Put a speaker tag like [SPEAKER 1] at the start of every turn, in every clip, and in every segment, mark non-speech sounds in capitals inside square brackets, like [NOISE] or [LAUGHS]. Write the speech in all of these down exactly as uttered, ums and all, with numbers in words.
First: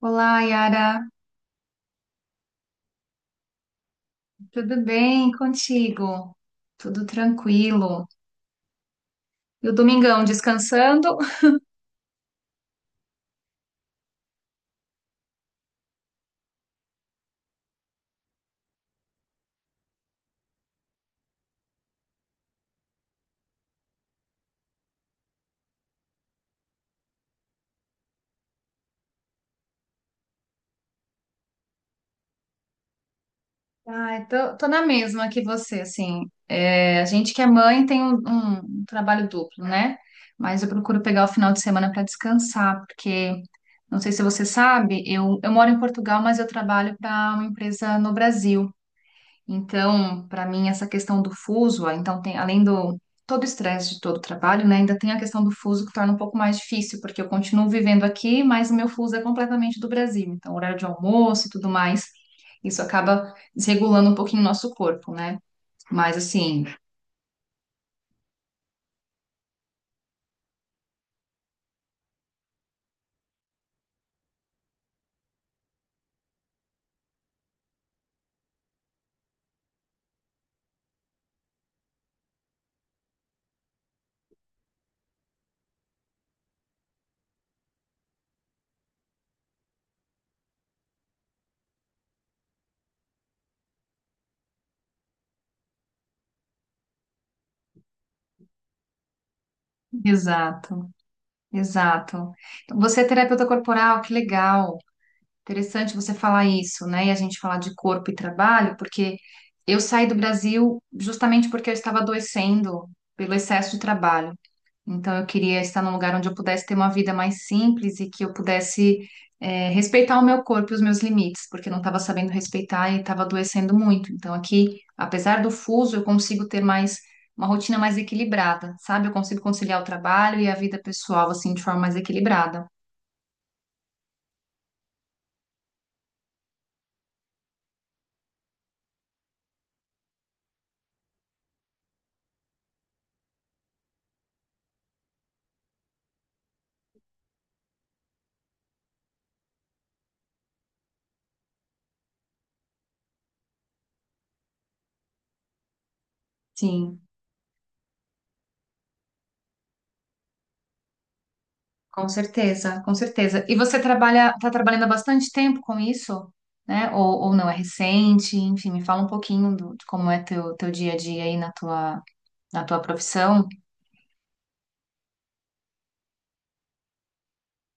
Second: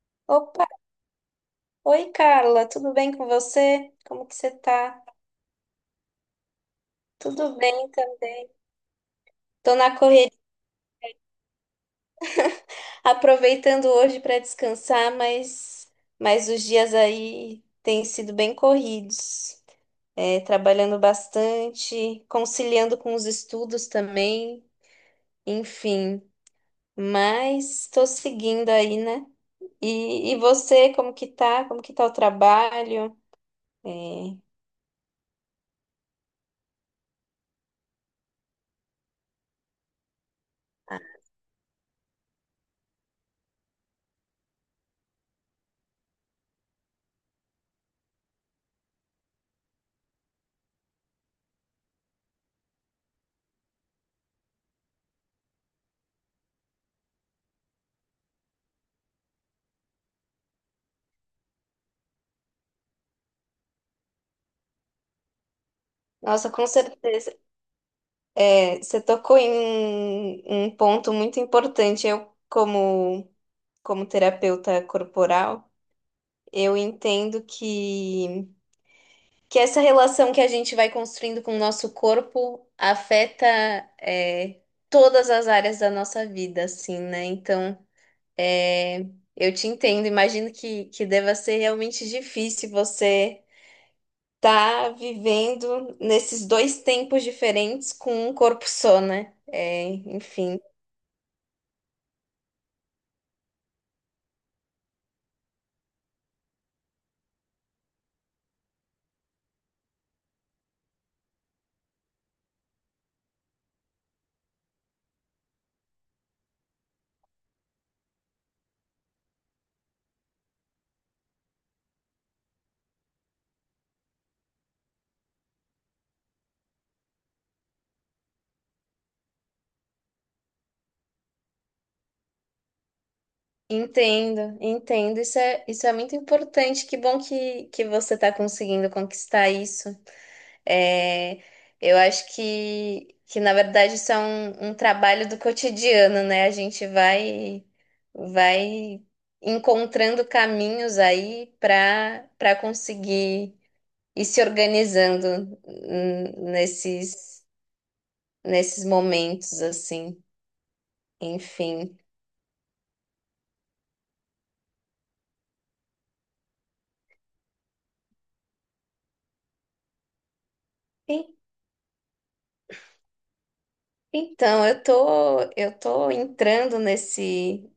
[SPEAKER 1] Olá,
[SPEAKER 2] Opa,
[SPEAKER 1] Yara.
[SPEAKER 2] oi Carla, tudo bem com você? Como que você
[SPEAKER 1] Tudo
[SPEAKER 2] tá?
[SPEAKER 1] bem contigo? Tudo
[SPEAKER 2] Tudo bem
[SPEAKER 1] tranquilo.
[SPEAKER 2] também.
[SPEAKER 1] E o
[SPEAKER 2] Tô na
[SPEAKER 1] domingão
[SPEAKER 2] correria,
[SPEAKER 1] descansando?
[SPEAKER 2] aproveitando hoje para descansar, mas mas os dias aí têm sido bem corridos. É, trabalhando bastante, conciliando com os estudos também, enfim. Mas tô seguindo aí, né? E, e você, como que tá? Como que tá o trabalho? É,
[SPEAKER 1] Ah, tô, tô na mesma que você, assim. É, a gente que é mãe tem um, um um trabalho duplo, né? Mas eu procuro pegar o final de semana para descansar, porque não sei se você sabe, eu, eu moro em Portugal, mas eu trabalho para uma empresa no Brasil. Então, para mim, essa questão do fuso, ah, então tem, além do todo o estresse de todo o trabalho, né, ainda tem a questão do fuso que torna um pouco mais difícil, porque eu continuo vivendo aqui, mas o meu fuso é completamente do Brasil. Então, horário de almoço e tudo mais, isso acaba desregulando um pouquinho o nosso corpo, né? Mas
[SPEAKER 2] nossa,
[SPEAKER 1] assim,
[SPEAKER 2] com certeza. É, você tocou em um um ponto muito importante. Eu, como, como terapeuta corporal, eu entendo que, que essa relação que a gente vai construindo com o nosso corpo afeta, é, todas as áreas da nossa vida, assim, né? Então, é, eu te entendo. Imagino que, que deva ser realmente difícil você estar vivendo nesses dois tempos diferentes com um corpo só, né? É, enfim.
[SPEAKER 1] exato, exato. Então, você é terapeuta corporal, que legal. Interessante você falar isso, né? E a gente falar de corpo e trabalho, porque eu saí do Brasil justamente porque eu estava adoecendo pelo excesso de trabalho. Então, eu queria estar num lugar onde eu pudesse ter uma vida mais simples e que eu pudesse, eh, respeitar o meu corpo e os meus limites, porque eu não estava sabendo respeitar e estava adoecendo muito. Então, aqui, apesar do fuso, eu consigo ter mais uma rotina mais equilibrada, sabe? Eu consigo conciliar o trabalho e a vida pessoal, assim, de forma mais equilibrada.
[SPEAKER 2] Entendo, entendo. Isso é, isso é muito importante. Que bom que, que você está conseguindo conquistar isso. É, eu acho que, que, na verdade, isso é um, um trabalho do cotidiano, né? A gente vai, vai encontrando caminhos aí para para conseguir ir se organizando hum,
[SPEAKER 1] Sim.
[SPEAKER 2] nesses, nesses momentos, assim. Enfim.
[SPEAKER 1] Com certeza, com certeza. E você trabalha, tá trabalhando há bastante tempo com isso, né? Ou, ou não é recente? Enfim, me fala um pouquinho do, de como é teu, teu dia a dia aí na tua, na tua profissão.
[SPEAKER 2] Então, eu tô, eu tô entrando nesse,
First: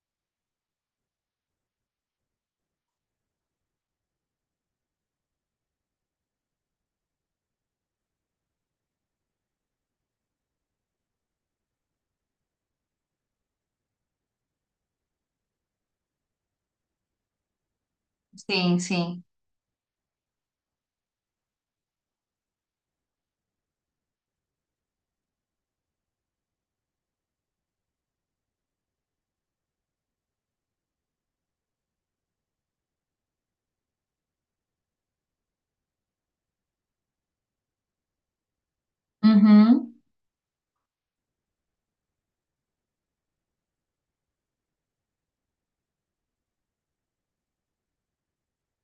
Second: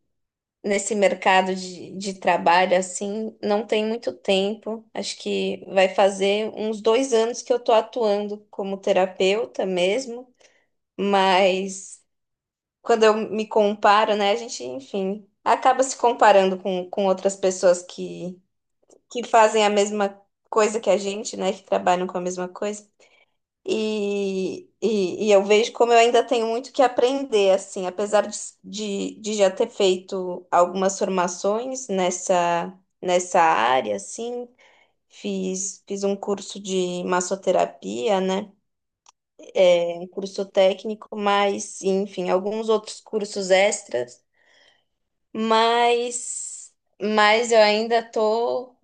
[SPEAKER 2] nesse mercado de, de trabalho, assim, não tem muito tempo. Acho que vai fazer uns dois anos que eu tô atuando como terapeuta mesmo, mas quando eu me comparo, né, a gente, enfim, acaba se comparando com, com outras pessoas que,
[SPEAKER 1] Sim, sim.
[SPEAKER 2] que fazem a mesma coisa que a gente, né, que trabalham com a mesma coisa. E, e, e eu vejo como eu ainda tenho muito que aprender, assim, apesar de, de, de já ter feito algumas formações nessa, nessa área, assim, fiz, fiz um curso de massoterapia, né?
[SPEAKER 1] Uhum.
[SPEAKER 2] É, um curso técnico, mas, enfim, alguns outros cursos extras, mas, mas eu ainda tô,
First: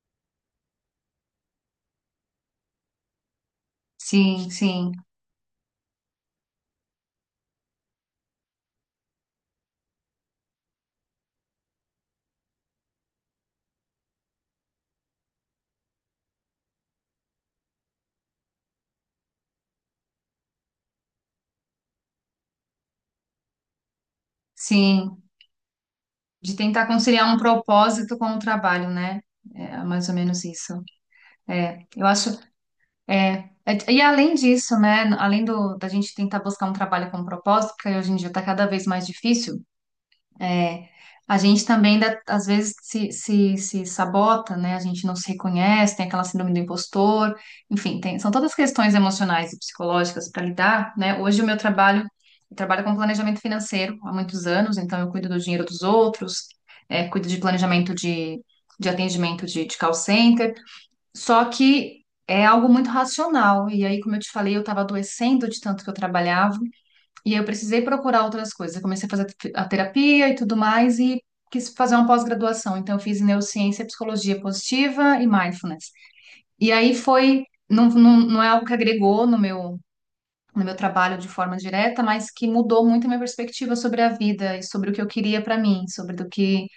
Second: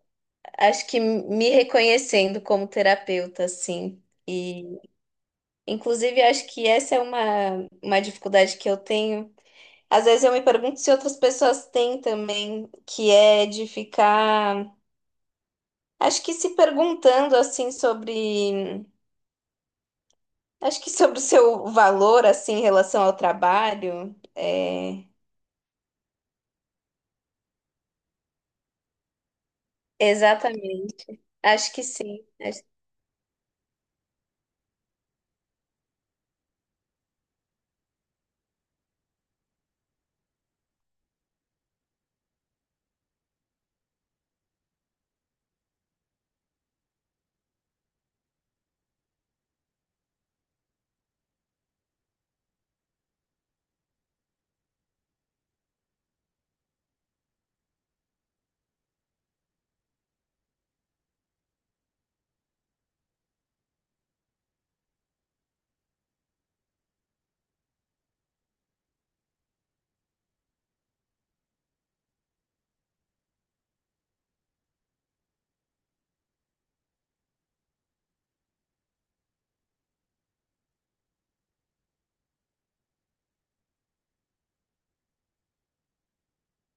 [SPEAKER 2] acho que me reconhecendo como terapeuta, assim.
[SPEAKER 1] Sim, sim,
[SPEAKER 2] Inclusive, acho que essa é uma, uma dificuldade que eu tenho. Às vezes eu me pergunto se outras pessoas têm também, que é de ficar, acho que se perguntando assim sobre, acho que sobre o seu valor assim em relação ao trabalho. É,
[SPEAKER 1] sim. De tentar conciliar um propósito com o trabalho, né? É mais ou menos isso.
[SPEAKER 2] exatamente. Acho
[SPEAKER 1] É,
[SPEAKER 2] que
[SPEAKER 1] eu
[SPEAKER 2] sim.
[SPEAKER 1] acho. É, é- e além disso, né, além do, da gente tentar buscar um trabalho com propósito, porque hoje em dia está cada vez mais difícil, é, a gente também ainda, às vezes se, se, se sabota, né, a gente não se reconhece, tem aquela síndrome do impostor, enfim, tem- são todas questões emocionais e psicológicas para lidar, né, hoje o meu trabalho, eu trabalho com planejamento financeiro há muitos anos, então eu cuido do dinheiro dos outros, é, cuido de planejamento de, de atendimento de, de call center, só que é algo muito racional. E aí, como eu te falei, eu estava adoecendo de tanto que eu trabalhava. E aí eu precisei procurar outras coisas. Eu comecei a fazer te- a terapia e tudo mais. E quis fazer uma pós-graduação. Então, eu fiz neurociência, psicologia positiva e mindfulness. E aí foi. Não, não, não é algo que agregou no meu, no meu trabalho de forma direta, mas que mudou muito a minha perspectiva sobre a vida e sobre o que eu queria para mim, sobre do que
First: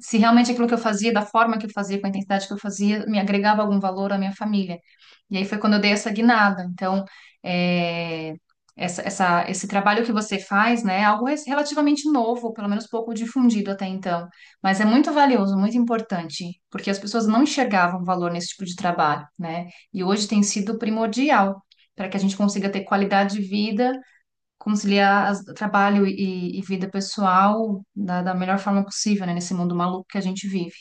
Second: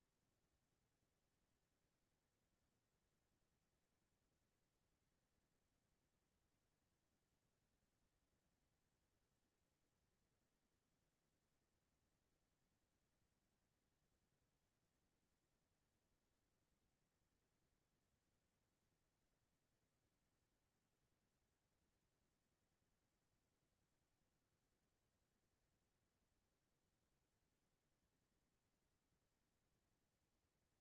[SPEAKER 1] se realmente aquilo que eu fazia, da forma que eu fazia, com a intensidade que eu fazia, me agregava algum valor à minha família. E aí foi quando eu dei essa guinada. Então, é, essa, essa- esse trabalho que você faz, né, é algo res- relativamente novo, pelo menos pouco difundido até então, mas é muito valioso, muito importante, porque as pessoas não enxergavam valor nesse tipo de trabalho, né? E hoje tem sido primordial para que a gente consiga ter qualidade de vida conciliar as- trabalho e, e vida pessoal da, da melhor forma possível, né? Nesse mundo maluco que a gente vive.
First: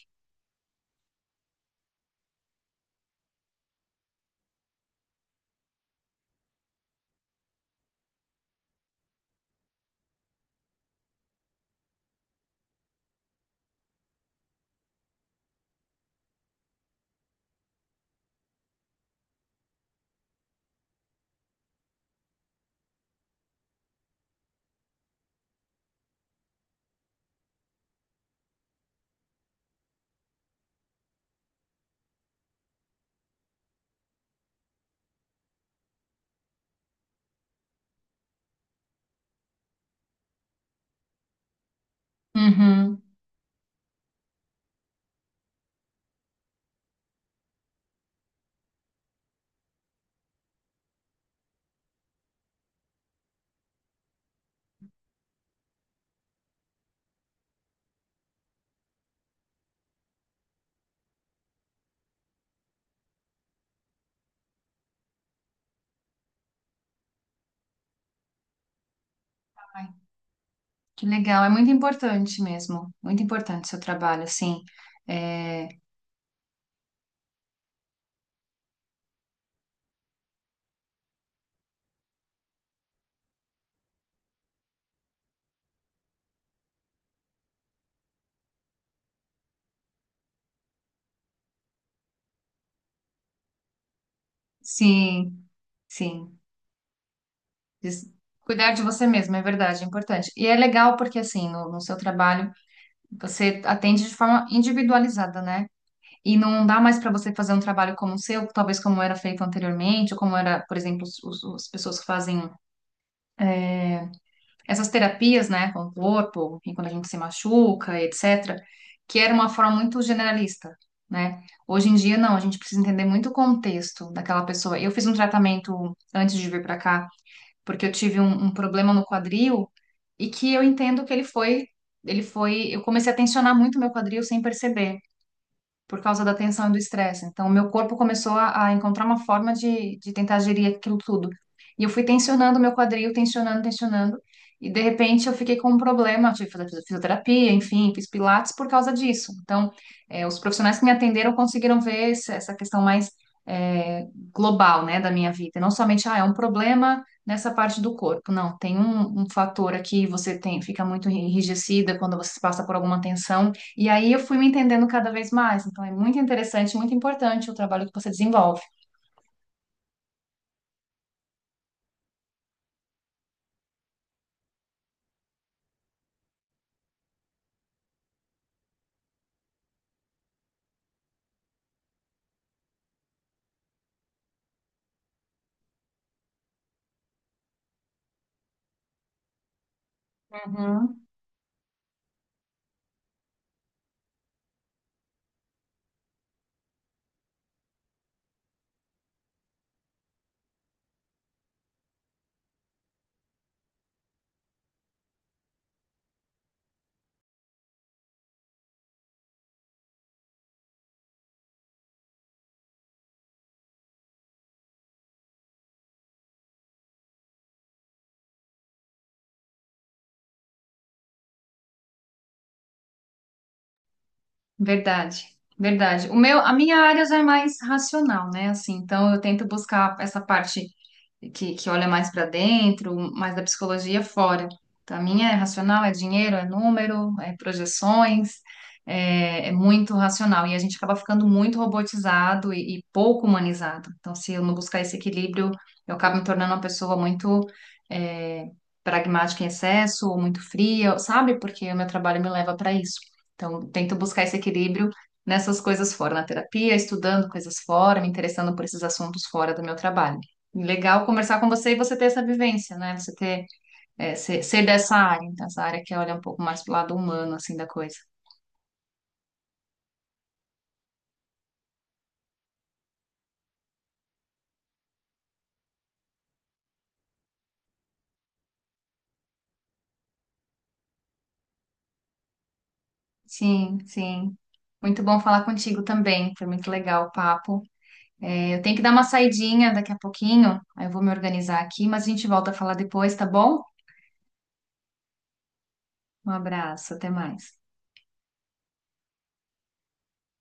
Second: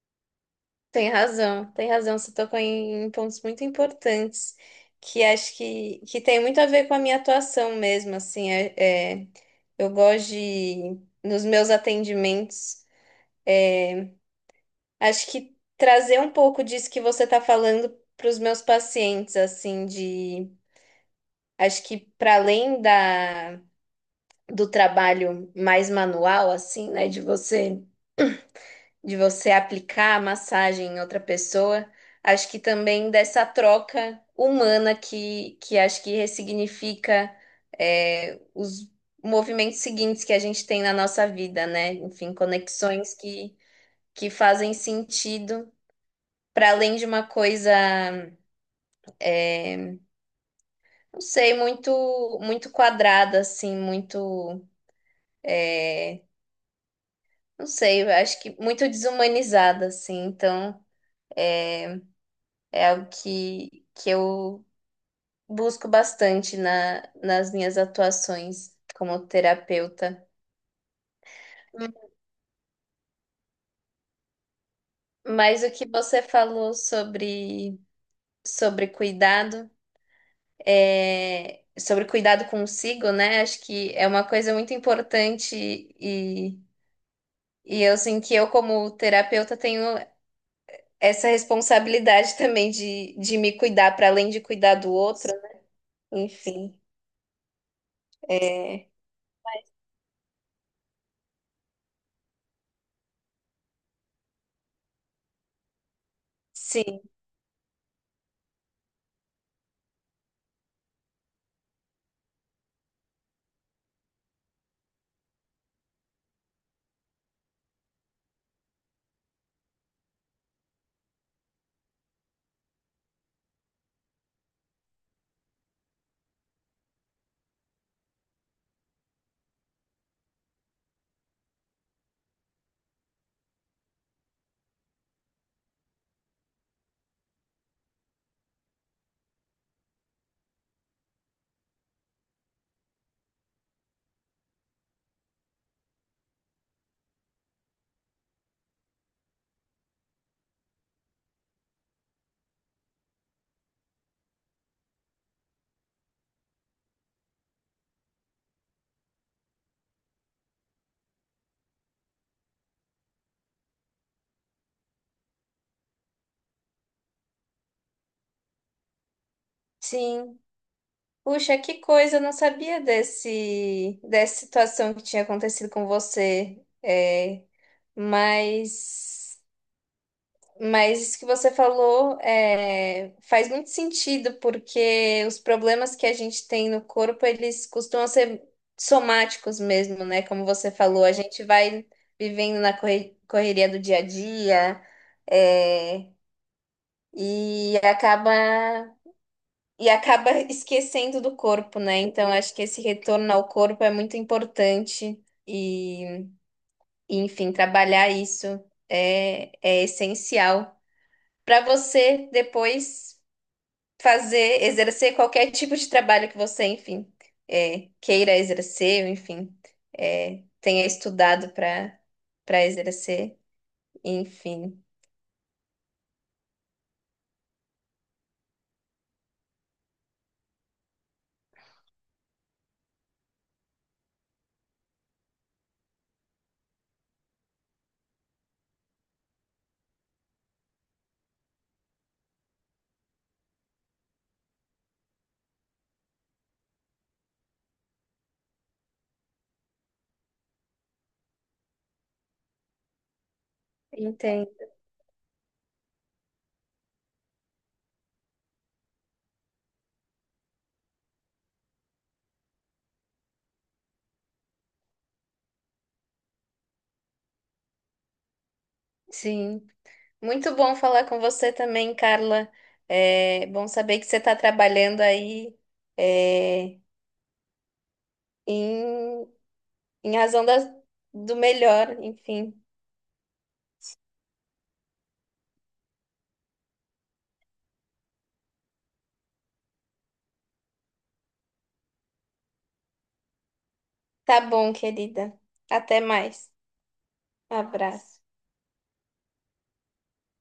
[SPEAKER 2] Tem razão, tem razão. Você tocou em, em pontos muito importantes que acho que, que tem muito a ver com a minha atuação mesmo, assim, é, é, eu gosto de, nos meus atendimentos, é, acho que trazer um pouco disso que você está falando para os meus pacientes, assim, de, acho que para além da, do trabalho mais manual, assim, né, de você de você aplicar a massagem em outra pessoa, acho que também dessa troca humana que, que acho que ressignifica é, os movimentos seguintes que a gente tem na nossa vida, né? Enfim,
[SPEAKER 1] Uhum.
[SPEAKER 2] conexões que, que fazem sentido. Para além de uma coisa, não sei, muito muito quadrada, assim, muito, é, não sei, eu acho que muito desumanizada, assim. Então, é algo que, que eu busco bastante na, nas minhas atuações como
[SPEAKER 1] Ai,
[SPEAKER 2] terapeuta.
[SPEAKER 1] que legal, é muito importante mesmo, muito importante o seu trabalho, assim.
[SPEAKER 2] Mas
[SPEAKER 1] É,
[SPEAKER 2] o que você falou sobre, sobre cuidado, é, sobre cuidado consigo, né? Acho que é uma coisa muito importante e, e eu, assim, que eu, como terapeuta, tenho essa responsabilidade [LAUGHS] também de, de me cuidar para além de cuidar do outro.
[SPEAKER 1] sim, sim.
[SPEAKER 2] Enfim,
[SPEAKER 1] Des- Cuidar de
[SPEAKER 2] é,
[SPEAKER 1] você mesmo, é verdade, é importante. E é legal porque, assim, no, no seu trabalho, você atende de forma individualizada, né? E não dá mais
[SPEAKER 2] sim,
[SPEAKER 1] para você fazer um trabalho como o seu, talvez como era feito anteriormente, ou como era, por exemplo, os, os- as pessoas que fazem é, essas terapias, né, com o corpo, enfim, quando a gente se machuca, etcétera, que era uma forma muito generalista, né? Hoje em dia, não, a gente precisa entender muito o contexto daquela pessoa. Eu fiz um tratamento antes de vir para cá, porque eu tive um, um problema no quadril e que eu entendo que ele foi, ele foi, eu comecei a tensionar muito meu quadril sem perceber por causa da tensão e do estresse. Então, o meu corpo começou a, a encontrar uma forma de, de tentar gerir aquilo tudo. E eu fui tensionando o meu quadril, tensionando, tensionando. E, de repente, eu fiquei com um problema. Eu tive que fazer fisioterapia, enfim, fiz pilates por causa disso. Então, eh, os profissionais que me atenderam conseguiram ver esse- essa questão mais eh, global, né, da minha vida. E não somente, ah, é um problema nessa parte do corpo. Não, tem um, um fator aqui, você tem, fica muito enrijecida quando você passa por alguma tensão. E aí eu fui me entendendo cada vez mais. Então é muito interessante, muito importante o trabalho que você desenvolve.
[SPEAKER 2] sim. Puxa, que coisa, eu não sabia desse, dessa situação que tinha acontecido com você. É, mas, mas isso que você falou é, faz muito sentido, porque os problemas que a gente tem no corpo, eles costumam ser somáticos mesmo, né? Como você falou,
[SPEAKER 1] Uhum.
[SPEAKER 2] a gente vai vivendo na corre- correria do dia a dia, é, e acaba. E acaba esquecendo do corpo, né? Então, acho que esse retorno ao corpo é muito importante. E, e, enfim, trabalhar isso é, é essencial para você depois fazer, exercer qualquer tipo de trabalho que você, enfim, é, queira exercer, enfim, é, tenha estudado para para exercer, enfim.
[SPEAKER 1] Verdade, verdade. O meu, a minha área já é mais racional, né? Assim, então eu tento buscar essa parte que, que olha mais para dentro, mais da psicologia fora. Então, a minha é racional, é dinheiro, é número, é projeções, é, é muito racional. E a gente acaba ficando muito robotizado e, e pouco humanizado. Então, se eu não buscar esse equilíbrio, eu acabo me tornando uma pessoa muito é, pragmática em excesso, ou muito fria, sabe? Porque o meu trabalho me leva para isso. Então, tento buscar esse
[SPEAKER 2] Entendo.
[SPEAKER 1] equilíbrio nessas coisas fora, na terapia, estudando coisas fora, me interessando por esses assuntos fora do meu trabalho. E legal conversar com você e você ter essa vivência, né? Você ter, é, ser, ser dessa área, então, essa área que olha um pouco mais pro lado humano, assim, da coisa.
[SPEAKER 2] Sim. Muito bom falar com você também, Carla. É bom saber que você está trabalhando aí é, em, em razão da, do melhor, enfim.
[SPEAKER 1] Sim, sim. Muito bom falar contigo também. Foi muito legal o papo. É, eu tenho que dar uma saidinha daqui a pouquinho, aí eu vou me organizar aqui, mas a gente volta a falar depois, tá bom?
[SPEAKER 2] Tá bom, querida. Até
[SPEAKER 1] Um
[SPEAKER 2] mais.
[SPEAKER 1] abraço, até mais.
[SPEAKER 2] Abraço.